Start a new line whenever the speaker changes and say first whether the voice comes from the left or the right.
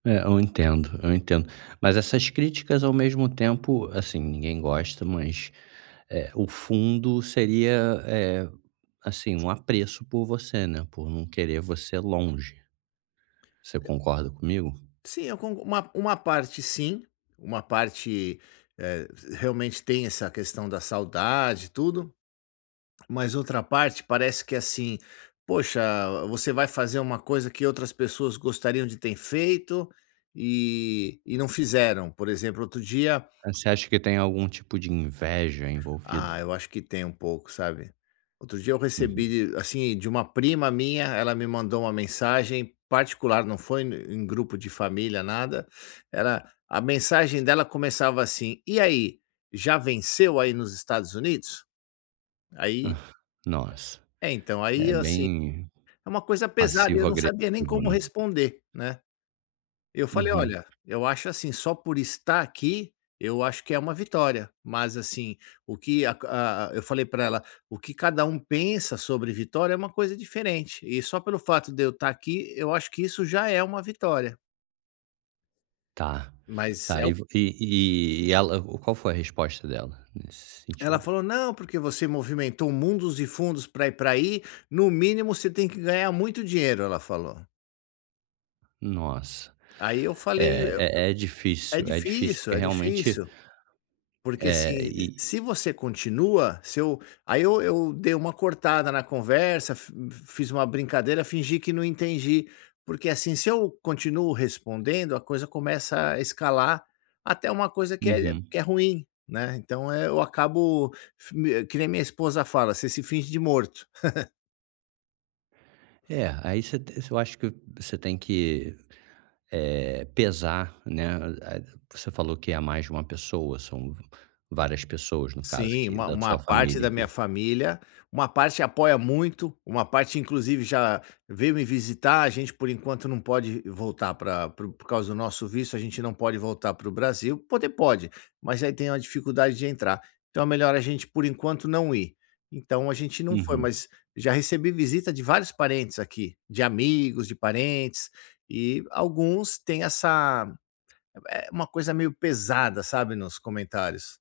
right: É, eu entendo, eu entendo. Mas essas críticas, ao mesmo tempo, assim, ninguém gosta, mas, eh, o fundo seria, eh, assim, um apreço por você, né, por não querer você longe. Você concorda comigo?
left: Sim, eu con uma uma parte sim. Uma parte, eh, realmente tem essa questão da saudade e tudo, mas outra parte, parece que assim, poxa, v você vai fazer um coisa que outras pessoas gostariam de tem feito e e não fizeram, por exemplo, outro dia
right: Você acha que tem algum tipo de inveja envolvida?
left: Ah, eu acho que tem um pouco, sabe. Outro dia eu
right: Uhum.
left: recebi de assim, de um prima minha, ela me mandou uma mensagem particular, não foi e em grupo de família, nada, era a mensagem dela começava assim: "E aí, já venceu aí nos Estados Unidos?". Aí
right: Nossa,
left: é então,
right: é
left: aí, assim,
right: bem
left: é uma coisa pesada, e eu não sabia nem
right: passivo-agressivo,
left: como
right: né.
left: responder, né. Eu falei:
right: Uhum.
left: "Olha, eu acho assim, só por estar aqui, eu acho que é uma vitória, mas assim, o que a ca a" eu falei para ela: "O que cada um pensa sobre vitória, é uma coisa diferente, e só pelo fato de eu tá aqui, eu acho que isso já é uma vitória".
right: Tá.
left: Mas
right: Tá,
left: é
right: e
left: o
right: v e e ela, qual foi a resposta dela, nesse
left: Ela
right: sentido?
left: falou: "Não, porque você movimentou mundos e fundos pra ir pra aí, no mínimo você tem que ganhar muito dinheiro", ela falou.
right: Nossa.
left: Aí eu falei, eu
right: É, é é
left: eu é
right: difícil é difícil, porque
left: difícil, é
right: realmente
left: difícil. Porque,
right: É,
left: assim, e,
right: e
left: se você continua, se eu aí eu eu dei uma cortada na conversa, fi fiz uma brincadeira, fingi que não entendi, porque, assim, se eu continuo respondendo, a coisa começa a escalar até um coisa que é
right: Uhum.
left: que é ruim, né, então, eh, eu acabo fe que nem minha esposa fala: "Você se finge de morto".
right: É, aí ce você eu acho que você tem que, eh, pesar, né, a a você falou que é mais de uma pessoa, são várias pessoas, no caso,
left: Sim,
right: que,
left: uma
right: da
left: uma
right: sua
left: parte
right: família,
left: da minha
right: que
left: família, uma parte apoia muito, uma parte inclusive já veio me visitar, a gente, por enquanto, não pode voltar pra pro por causa do nosso visto, a gente não pode voltar para o Brasil. Poder pode, mas aí tem uma dificuldade de entrar, então é melhor a gente, por enquanto, não ir. Então a gente não foi,
right: Uhum.
left: mas já recebi visita de vários parentes aqui. De amigos, de parentes, e alguns têm essa, eh, uma coisa meio pesada, sabe, nos comentários.